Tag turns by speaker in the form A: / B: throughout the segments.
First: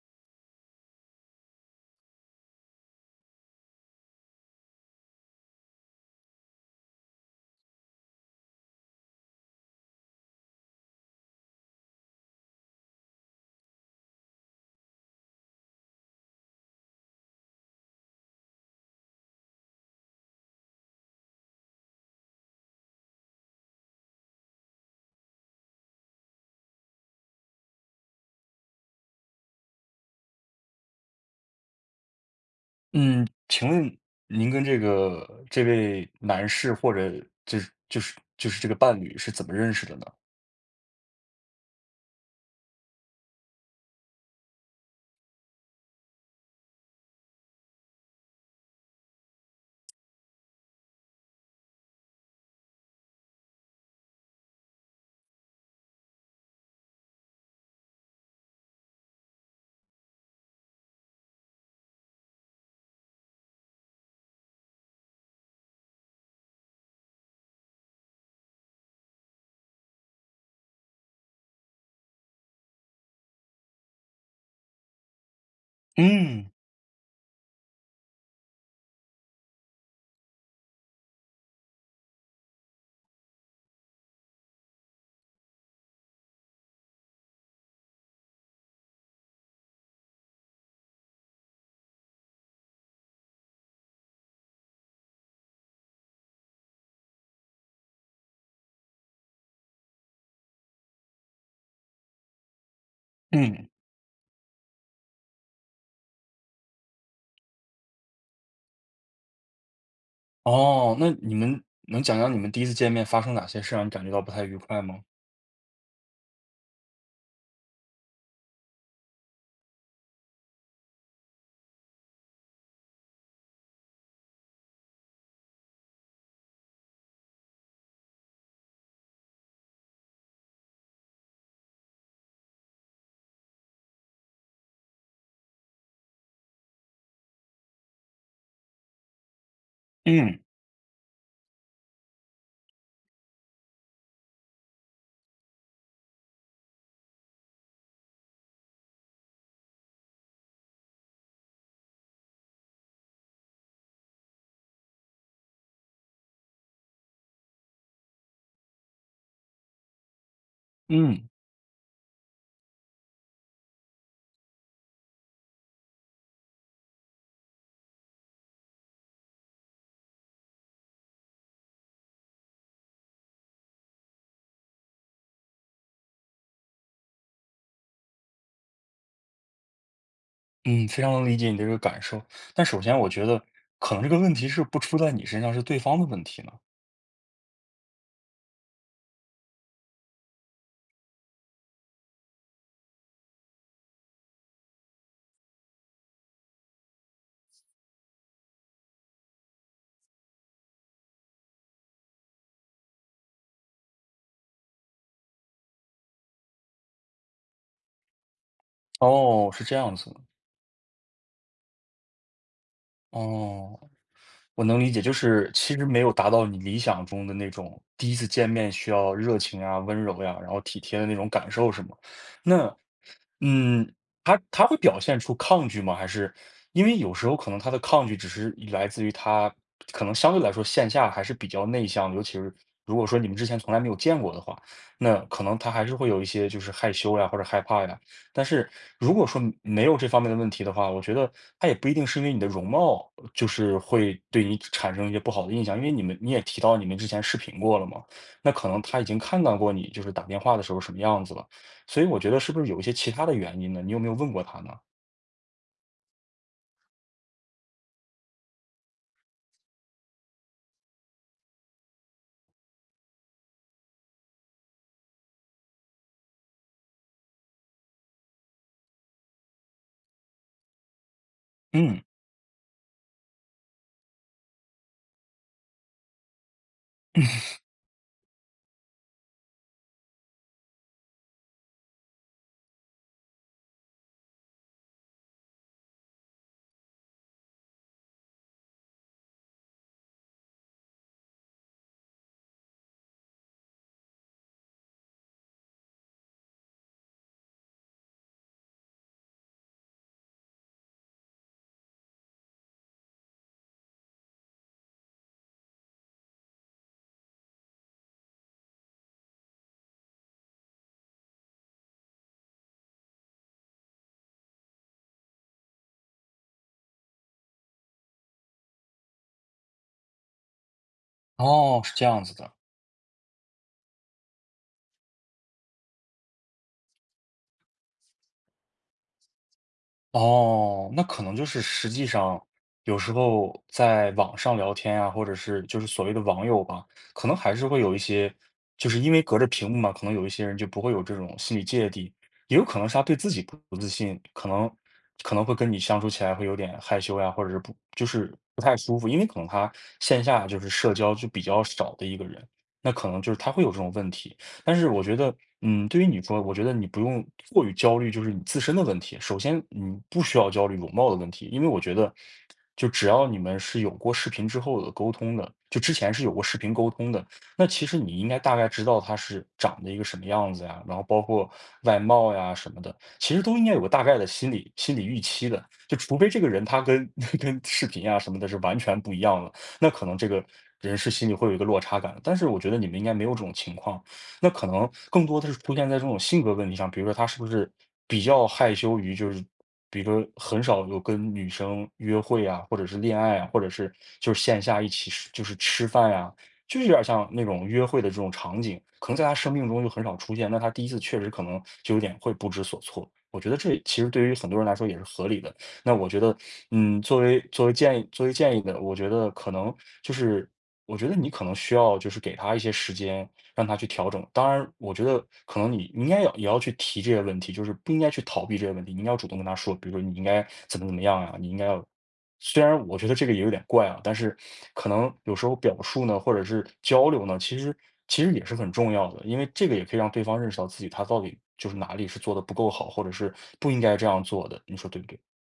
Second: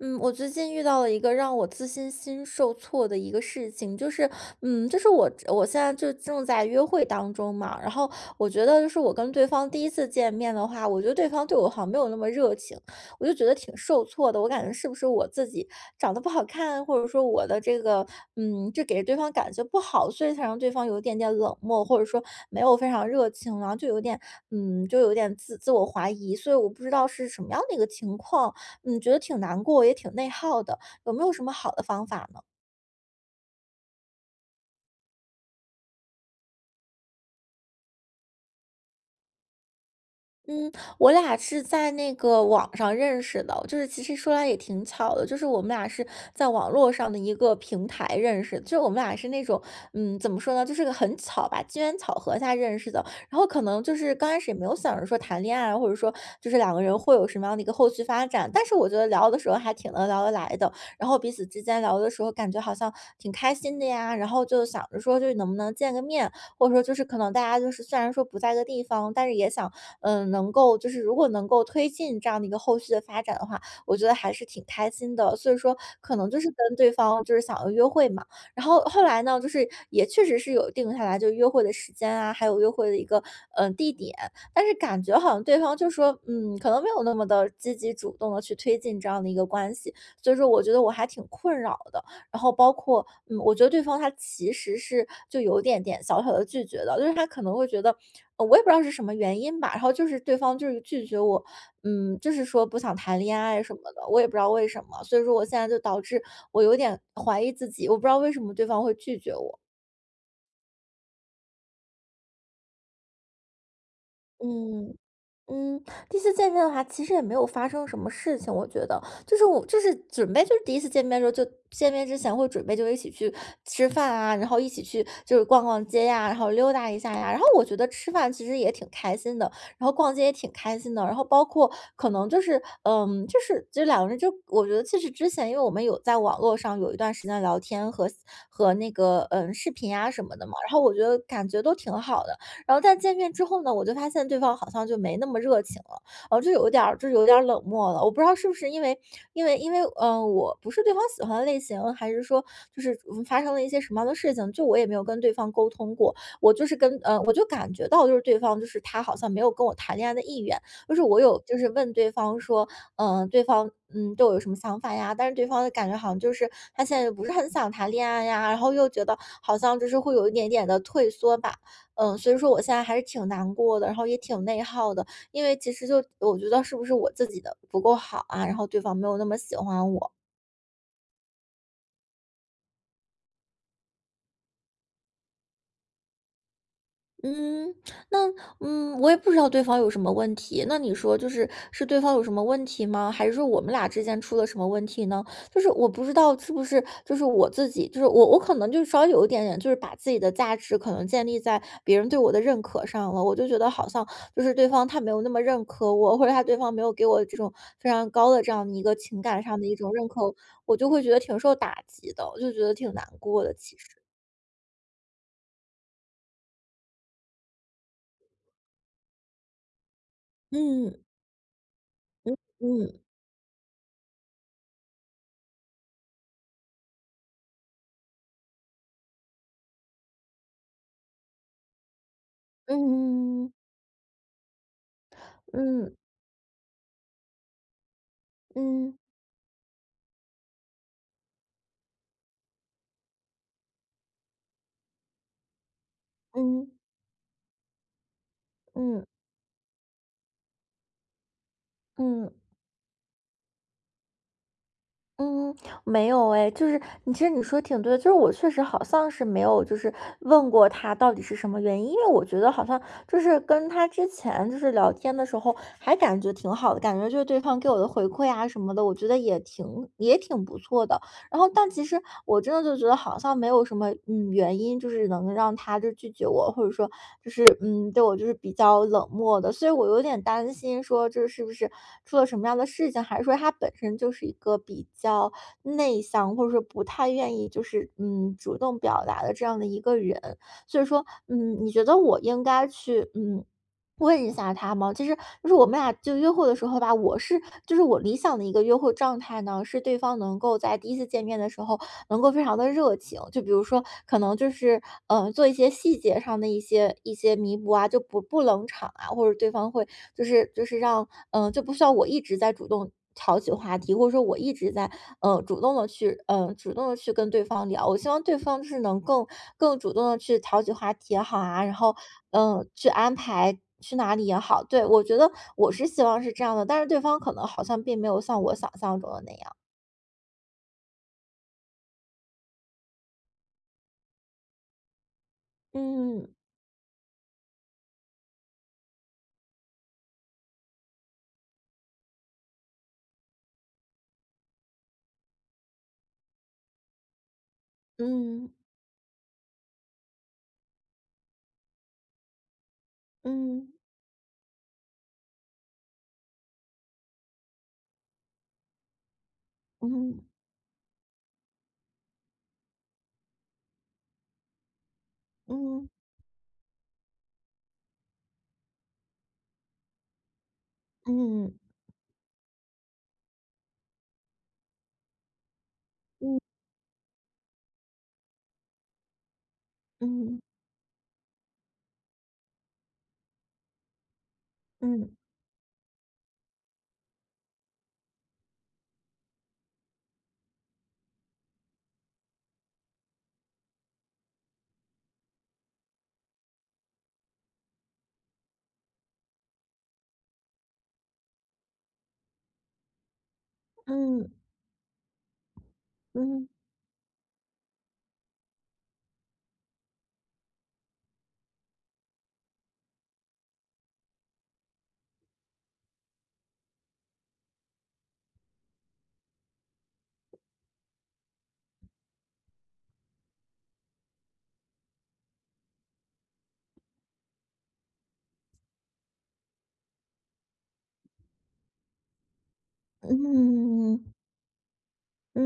A: 嗯，我最近遇到了一个让我自信心受挫的一个事情，就是嗯就是我我现在就正在约会当中嘛，然后我觉得是我跟对方第1次见面的话，我觉得对方对我好像没有那么热情，我就觉得挺受挫的。我感觉是不是我自己长得不好看，或者说我的这个嗯就给对方感觉不好，所以才让对方有一点点冷漠，或者说没有非常热情。然后就有点嗯就有点自自我怀疑，所以我不知道是什么样的一个情况，嗯，觉得挺难过，也挺内耗的，有没有什么好的方法呢？
B: 嗯，请问您跟这个这位男士或者就是就是就是这个伴侣是怎么认识的呢？
A: 嗯，我俩是在那个网上认识的，就是其实说来也挺巧的，就是我们俩是在网络上的一个平台认识，就是我们俩是那种，嗯，怎么说呢，就是个很巧吧，机缘巧合才认识的。然后可能就是刚开始，也没有想着说谈恋爱啊，或者说就是两个人，会有什么样的一个后续发展。但是我觉得聊的时候还挺能聊得来的，然后彼此之间聊的时候，感觉好像挺开心的呀，然后就想着说就能不能见个面。或者说就是可能大家就是虽然说不在一个地方，但是也想，嗯，能够就是如果能够推进这样的一个后续的发展的话，我觉得还是挺开心的，所以说可能就是
B: 嗯。
A: 跟对方，就是想要约会嘛。然后后来呢，就是也确实是有定下来，就约会的时间啊，还有约会的一个，呃，地点，但是感觉好像对方就说，嗯，可能没有那么地积极主动地去推进这样的一个关系。所以说我觉得我还挺困扰的，然后包括，嗯，我觉得对方他其实是就有一点点小小地拒绝的，就是他可能会觉得呃，我也不知道是什么原因吧，然后就是对方就是拒绝我，嗯，就是说：“不想谈恋爱
B: 嗯。
A: 什么的，”我也不知道为什么。所以说我现在就导致我有点怀疑自己，我不知道为什么对方会拒绝我。
B: 哦，那你能能讲讲你们第一次见面，发生哪些事儿，让你感觉到不太愉快
A: 嗯。
B: 吗？
A: 嗯，第一次见面的话，其实也没有发生什么事情，我觉得，就是我就是准备就是第一次见面的时候，就见面之前会准备就一起去吃饭啊，然后一起去，就是逛逛街呀，然后溜达一下呀。然后我觉得吃饭，其实也挺开心的，然后逛街也挺开心的，然后包括可能就是，嗯，就是就是两个人就我觉得其实之前因为我们有在网络上，有一段时间聊天和和那个，嗯，视频啊什么
B: 嗯。
A: 的嘛，然后我觉得感觉都挺好的。然后但见面之后呢，我就发现对方好像就没那么热情了，然后就有点儿就有点儿冷漠了，我不知道是不是因为 因为因为，呃，我不是对方喜欢的类型，还是说就是发生了一些什么样的事情，就我也没有跟对方沟通过，我就是跟呃，我就感觉到就是，对方就是他好像没有跟我谈恋爱的意愿，就是我
B: 嗯。
A: 有就是问对方说嗯对方嗯：’‘对我有什么想法呀。’‘但是对方的感觉好像就是，他现在不是很想谈恋爱呀，然后又觉得，好像就是会有一点点地退缩吧。嗯，所以说我现在还是挺难过的，然后也挺内耗的，因为其实就我觉得是不是我自己的不够好啊，然后对方没有那么喜欢我。
B: 嗯，非常能理解你的这个感受，但首先我觉得，可能这个问题是不出在你身上，是对方的问题呢。
A: 嗯，那，嗯，我也不知道对方有什么问题，那你说就是，是对方有什么问题吗？还是说我们俩之间出了什么问题呢？就是我不知道，是不是就是我自己，就是我我可能就是稍微有一点点，就是把自己的价值可能建立在别人对我的认可上了，我就觉得好像，就是对方他没有那么认可我，或者他对方没有给我这种，非常高的这样一个情感
B: 哦，
A: 上
B: 是
A: 的一
B: 这
A: 种
B: 样
A: 认
B: 子的。
A: 可，我就会觉得挺受打击的，我就觉得挺难过的其
B: 哦，
A: 实。
B: 我能理解，就是其实没有达到你理想中的那种，第一次见面需要热情啊、温柔呀，然后体贴
A: 嗯。
B: 的那种感受是么？
A: 嗯
B: 那，
A: 嗯。
B: 嗯，他他会表现出抗拒吗？还是，因为有时候可能他的抗拒只是来自于他可能相对来说线下还是比较内向，尤其是如果说你们之
A: 嗯。
B: 前从来没有见过的话，那可能他还
A: 嗯。
B: 是会有一些，就是害羞呀，或者害怕呀。但是，
A: 嗯。
B: 如果说没有这方面的问题的话，我觉得他也不一定是因为你的容貌，就是会对你产产生一些不好的印象，因为你们你也提
A: 嗯。
B: 到你们之前视频过了嘛，那可能他已
A: 嗯。
B: 经看到过你就是打电话的时候什么样子了。所以我觉
A: 嗯。
B: 得，是不是有一些其他的原因呢，你有没有问过他呢？
A: 嗯，没有哎，就是你其实你说的挺对的，就是我确实好像是没有，就是问过他到底是什么原因。因为我觉得好像就是跟他之前，就是聊天的时候，还感觉挺好的，感觉就是对方给我的回馈啊什么的，我觉得也挺也挺不错的。然后，但其实
B: 嗯。
A: 我真的就觉得好像没有什么，嗯，原因，就是能让他就是拒绝我，或者说就是，嗯，对我就是比较冷漠的。所以我有点担心说这是不是出了什么样的事情，还是说他本身就是一个比较内向，或者说不太愿意就是，嗯，主动表达的这样的一个人。所以说，嗯，你觉得我应该去，嗯，问一下他吗？其实就是我们俩就约会的时候吧，我是就是我理想的一个约会状态呢，是对方能够在第一次见面的时候，能够非常地热情，就比如说可能就是，呃，做一些细节上的一些一些弥补啊，就不不冷场啊，或者对方会就是就是让，嗯，就不需要我一直在主动挑起话题，或者说我一直在，嗯，主动地去嗯，主动地去跟对方聊。我希望对方是能够更主动地去调起话题也好啊，然
B: 哦，是
A: 后
B: 这样子的。
A: 嗯，去安排去哪里也好对，我觉得我是希望是这样的，但是对方可能好像并没有像我想象中的那样。
B: 哦，那可能就是实际上，有时候在网上聊天啊，或者是，就是所谓的
A: 嗯。
B: 网友吧，可能还是会有一些就是因为隔着屏幕嘛，可能有一些人就不会有这种心理芥蒂。也有可能是他对自己不不自信，可能可能会跟你相处起来会有点害羞呀，或者是不就是
A: 嗯。
B: 不太舒服。因为可能他线下，就是社交就比较少的一个人，那可能就是他会有这
A: 嗯。
B: 种问题。但是我觉得，嗯，对于你说，我觉得你不用过于焦虑，就是你自身的问题。首先，你
A: 嗯。
B: 不需要焦虑容貌的问题，因为我觉得，就只要你们是有过视频之后的沟通的，就
A: 嗯。
B: 之前是有过视频沟通的，那其实你应该大概知道他是长得一个什么样子呀，然后包括
A: 嗯。
B: 外貌呀什么的，其实都应该有个大概的心理心理预期的。就除非
A: 嗯。
B: 这个人他跟跟视频啊什么的，是完全不一样的。那可能这
A: 嗯。
B: 个，人是心里会有一个落差感的。但是我觉得你们应该没有这种情况，那可能
A: 嗯。
B: 更多的是出现在这种性格问题上。比如说他是不是比较害羞于就是比如说很少有跟女生约会呀，或者是恋爱啊，或者是就是线下一起，就是吃饭呀，就有点儿像那种约会的这种场景，可能在他生命中就很少出现，那他第一次确实可能，就有点会不知所措。我觉得这其实对于
A: 嗯。
B: 很多人来说，也是合理的，那我觉得，
A: 嗯。
B: 嗯，作为作为建议作为建议呢，我觉得可能就是，我觉得你可能需要就是给他一些时间，让他去调整，当然我觉得可能你，你应该要也要去提这些问题，就是不应该去逃避这些问题。你应该要主动跟他说，比如你应该怎么怎么样啊，你应该要虽然我觉得这个也有点怪啊，但是可能有时候表述呢，或者是交流呢，其实其实也是很重要的，因为这个也可以让对方认识到，自己他到底就是哪里是做得不够好，或者是不应该这
A: 嗯。
B: 样做的，你说对不对？
A: 嗯，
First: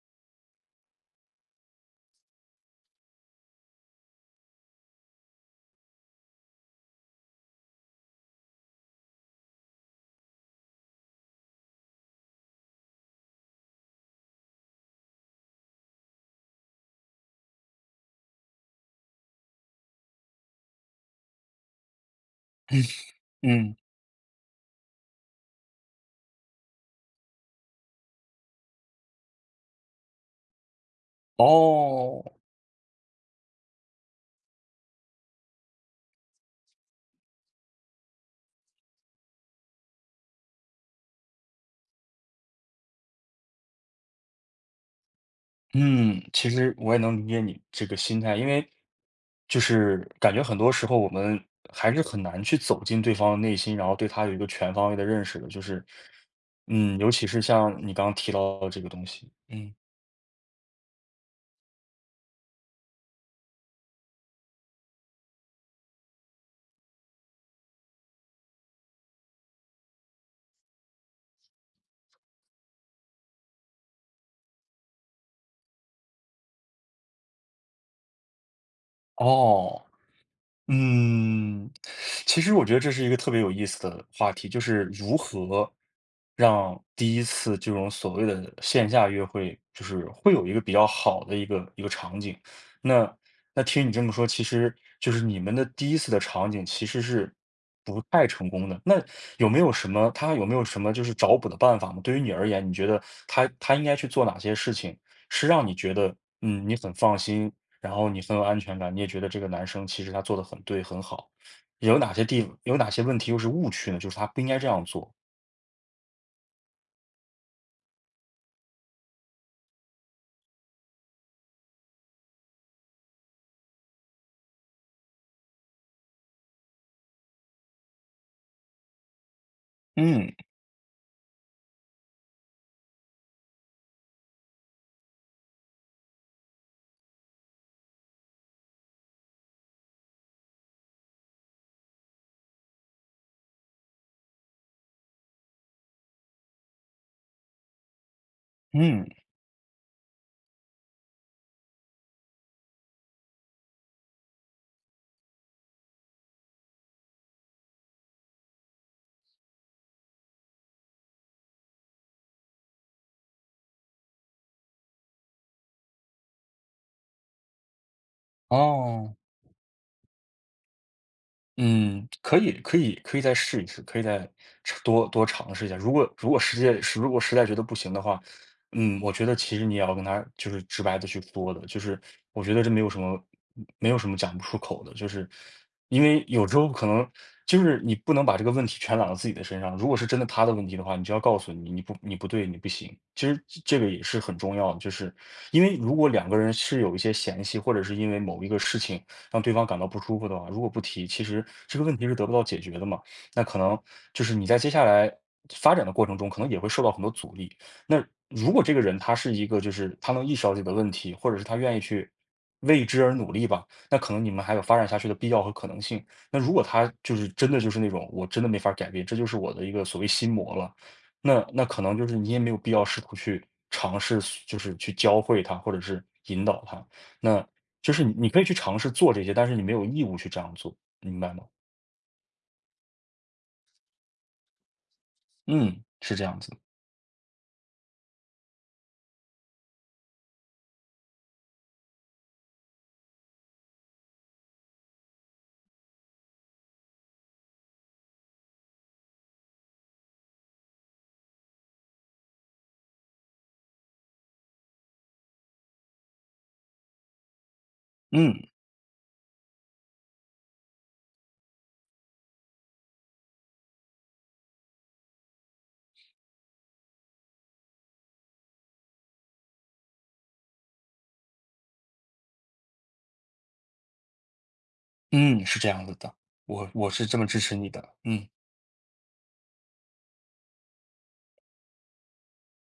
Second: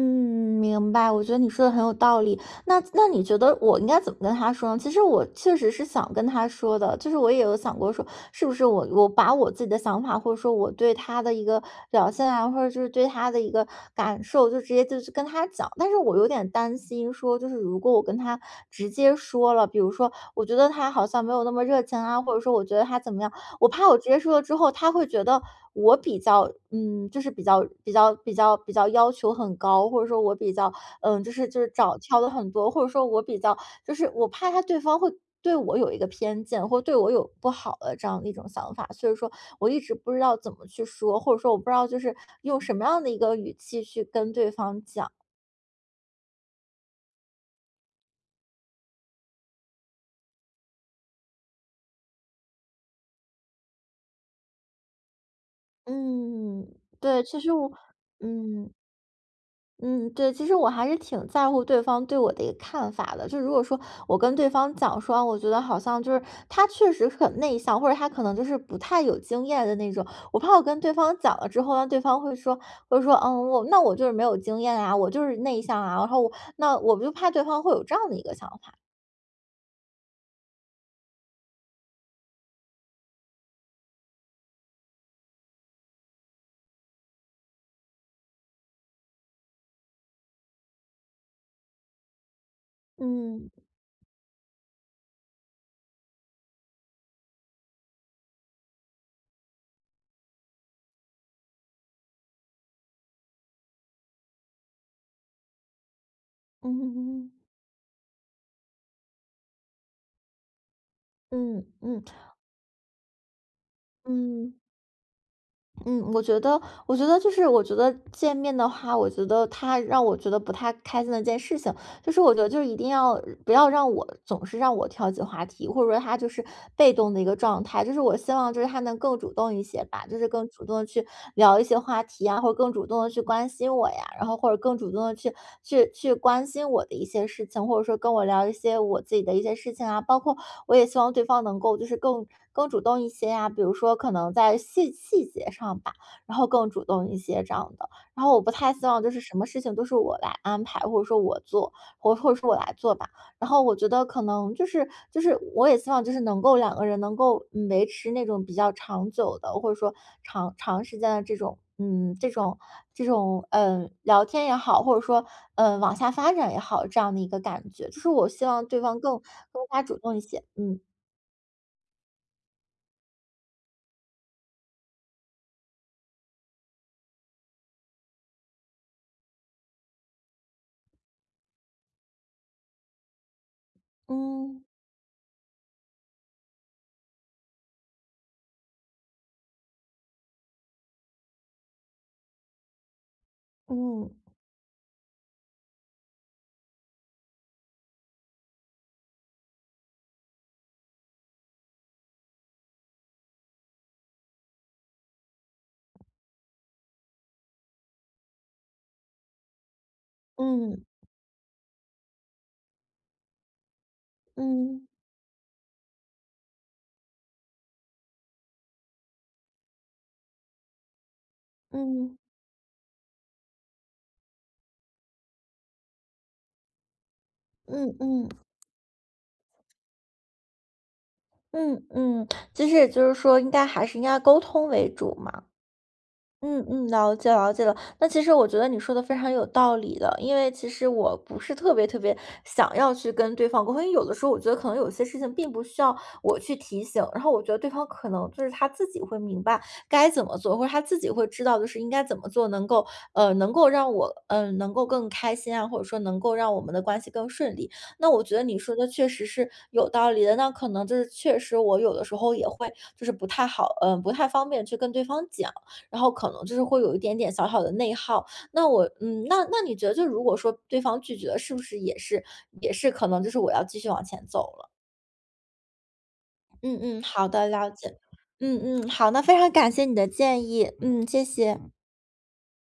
A: 明白。我觉得你说的很有道理，那那你觉得我应该怎么跟他说呢？其实我确实是想跟他说的，就是我也有想过说，是不是我我把我自己的想法，或者说我对他的一个表现啊，或者就是对他的一个感受，就直接就去跟他讲。但是我有点担心说，就是如果我跟他直接说了，比如说我觉得他好像没有那么热情啊，或者说，我觉 得他怎么样，我
B: 嗯。
A: 怕我直接说了之后，他会觉得我比较嗯，就是比较比较比较比较要求很高，或者说我比较，嗯，就是就是找挑了
B: 哦。
A: 很多，或者说我比较就是我怕他对方会对我有一个偏见，或对我有不好的这样的一种想法。所以说我一直不知道怎么去说，或者说我不知道，就是用什么样的一个语气去跟对方讲。
B: 嗯，其实我也能理解你这个心态，因为就是感觉很多时候我们还是很难去走进对方的内心，然后对他有一个全方位的认识的，就是
A: 嗯。
B: 嗯，尤
A: 对，
B: 其
A: 其
B: 是
A: 实我
B: 像你刚刚提到
A: 嗯。
B: 这个东西，嗯。
A: 嗯，对，其实我还是挺在乎对方对我的一个看法的。就如果说，我跟对方讲说，哦，我觉得好像就是，他确实很内向，或者他可能就是不太有经验的那种，我怕我跟对方讲了之后，那对方会说，会说：”嗯，我那我就是没有经验啊，我就是内向啊。“然后我那我就怕对方会有这样的一个想法。
B: 哦，嗯，其实我觉得这是一个特别有意思的话题，就是如何让第1次这种所谓的线下约会，就是会有一个比较好的一个一个场景，那
A: 嗯。
B: 那听你这么说，其实就是你们的第1次的场景其实是不太成功的，那有没有什么他有没有什么就是找补的办法吗？对于你而言，你觉得他他应该去做哪些事情，是让你觉得，嗯，
A: 嗯
B: 你很放
A: 嗯。
B: 心，然后你很有安全感，你也觉得这个男生其实他做得很对、很好。
A: 嗯，
B: 有
A: 嗯
B: 哪些地有哪些问题又是误区呢？就是他不应
A: 嗯。
B: 该这样做。
A: 嗯，我觉得我觉得就是我觉得见面的话，我觉得他让我觉得不太开心的一件事情，就是我觉得，就是一定要不要让我总是让我挑起话题，或者说他就是被动的一个状态。就是我希望，就是，他能更主动一些吧，就是
B: 嗯。
A: 更主动地去聊一些话题呀，或者更主动地去关心我呀，然后或者更主动地去去去关心我的一些事情，或者说跟我聊一些我自己的一些事情啊，包括我也希望对方能够就是更更主动一些呀。比如说可能在细细节上吧，然后更主动一些这样的。然后我不太希望
B: 嗯。
A: 就是什么事情都是我来安排，或者说我做，或或者说我来做吧。然后我觉得可能就是就是我也希望就是能够2个人能够，嗯，维持那种比较长久的，或者说长长时间的这种，嗯，这种这种，嗯，聊天也好，或者说，嗯，往下发展也好，这样的一个感觉。就是我希望对方
B: 哦。
A: 更更加主动一些，嗯。
B: 嗯，可以可以可以再试一试，可以再尝多多尝试一下，如果如果实在如果实在觉得不行的话，嗯，我觉得其实你也要跟他，就是直白地去说的，就是我觉得这没有什么没没有什么讲不出
A: 嗯。
B: 口的。就是，因为有时候可能，就是你不能把这个问题全揽到自己的身上，如果是真的他的问题的话，你就要告诉：”你你不你不对，你不行。“其实这这个也
A: 嗯。
B: 是很重要的，就是，因为如果2个人是有一些嫌隙，或者是因为某一个事情让对方感到不舒服的话，如果不提，其实这个问题是得不到解决的嘛。那可能就是你在接下来发展的过程中可能也会受到很多阻力。那如果这个人他是一个，就是，他能意识到自己的
A: 嗯。
B: 问题，或者是他愿意去为之而努力吧，那可能你们还有发
A: 嗯。
B: 展下去的必要和可能性。那如果他就是真的就是那种我真的没法儿改变，这就是我的一个所谓心魔了，那那可能就是
A: 嗯。
B: 你也没有必要试图去尝试，就是去教会他或者是引导他，那就
A: 嗯
B: 是
A: 嗯。
B: 你可以去尝试做这些，但是你没有义务去这样做，明白吗？
A: 嗯，嗯。其实也就是说应该还是应该要沟通为主嘛。
B: 嗯，是这样子。
A: 嗯，嗯，了解了解了。那其实我觉得你说的非常有道理的，因为其实我不是特别特别想要去跟对方沟通，因为有的时候我觉得可能有些事情并不需要我去提醒，然后我觉得对方可能就是他自己会明白，该怎么做，或者他自己会知道就是应该怎么做能够，嗯，能够让我，嗯，能够更开心啊，或者说能够让我们的关系更顺利。那我觉得
B: 嗯。
A: 你说的确实是有道理的，那可能就是确实我有的时候也会，就是不太好，嗯，不太方便去跟对方讲，然后可能就是会有一点点小小的内耗。那我嗯，那那你觉得如果说对方拒绝了，是不是也是也是可能就是我要继续往前走了。
B: 嗯，是这样子的，我
A: 嗯
B: 我
A: 嗯，
B: 是这么
A: 好
B: 支
A: 的，
B: 持你
A: 了
B: 的，
A: 解。
B: 嗯。
A: 嗯嗯，好，那非常感谢你的建议。嗯，谢谢。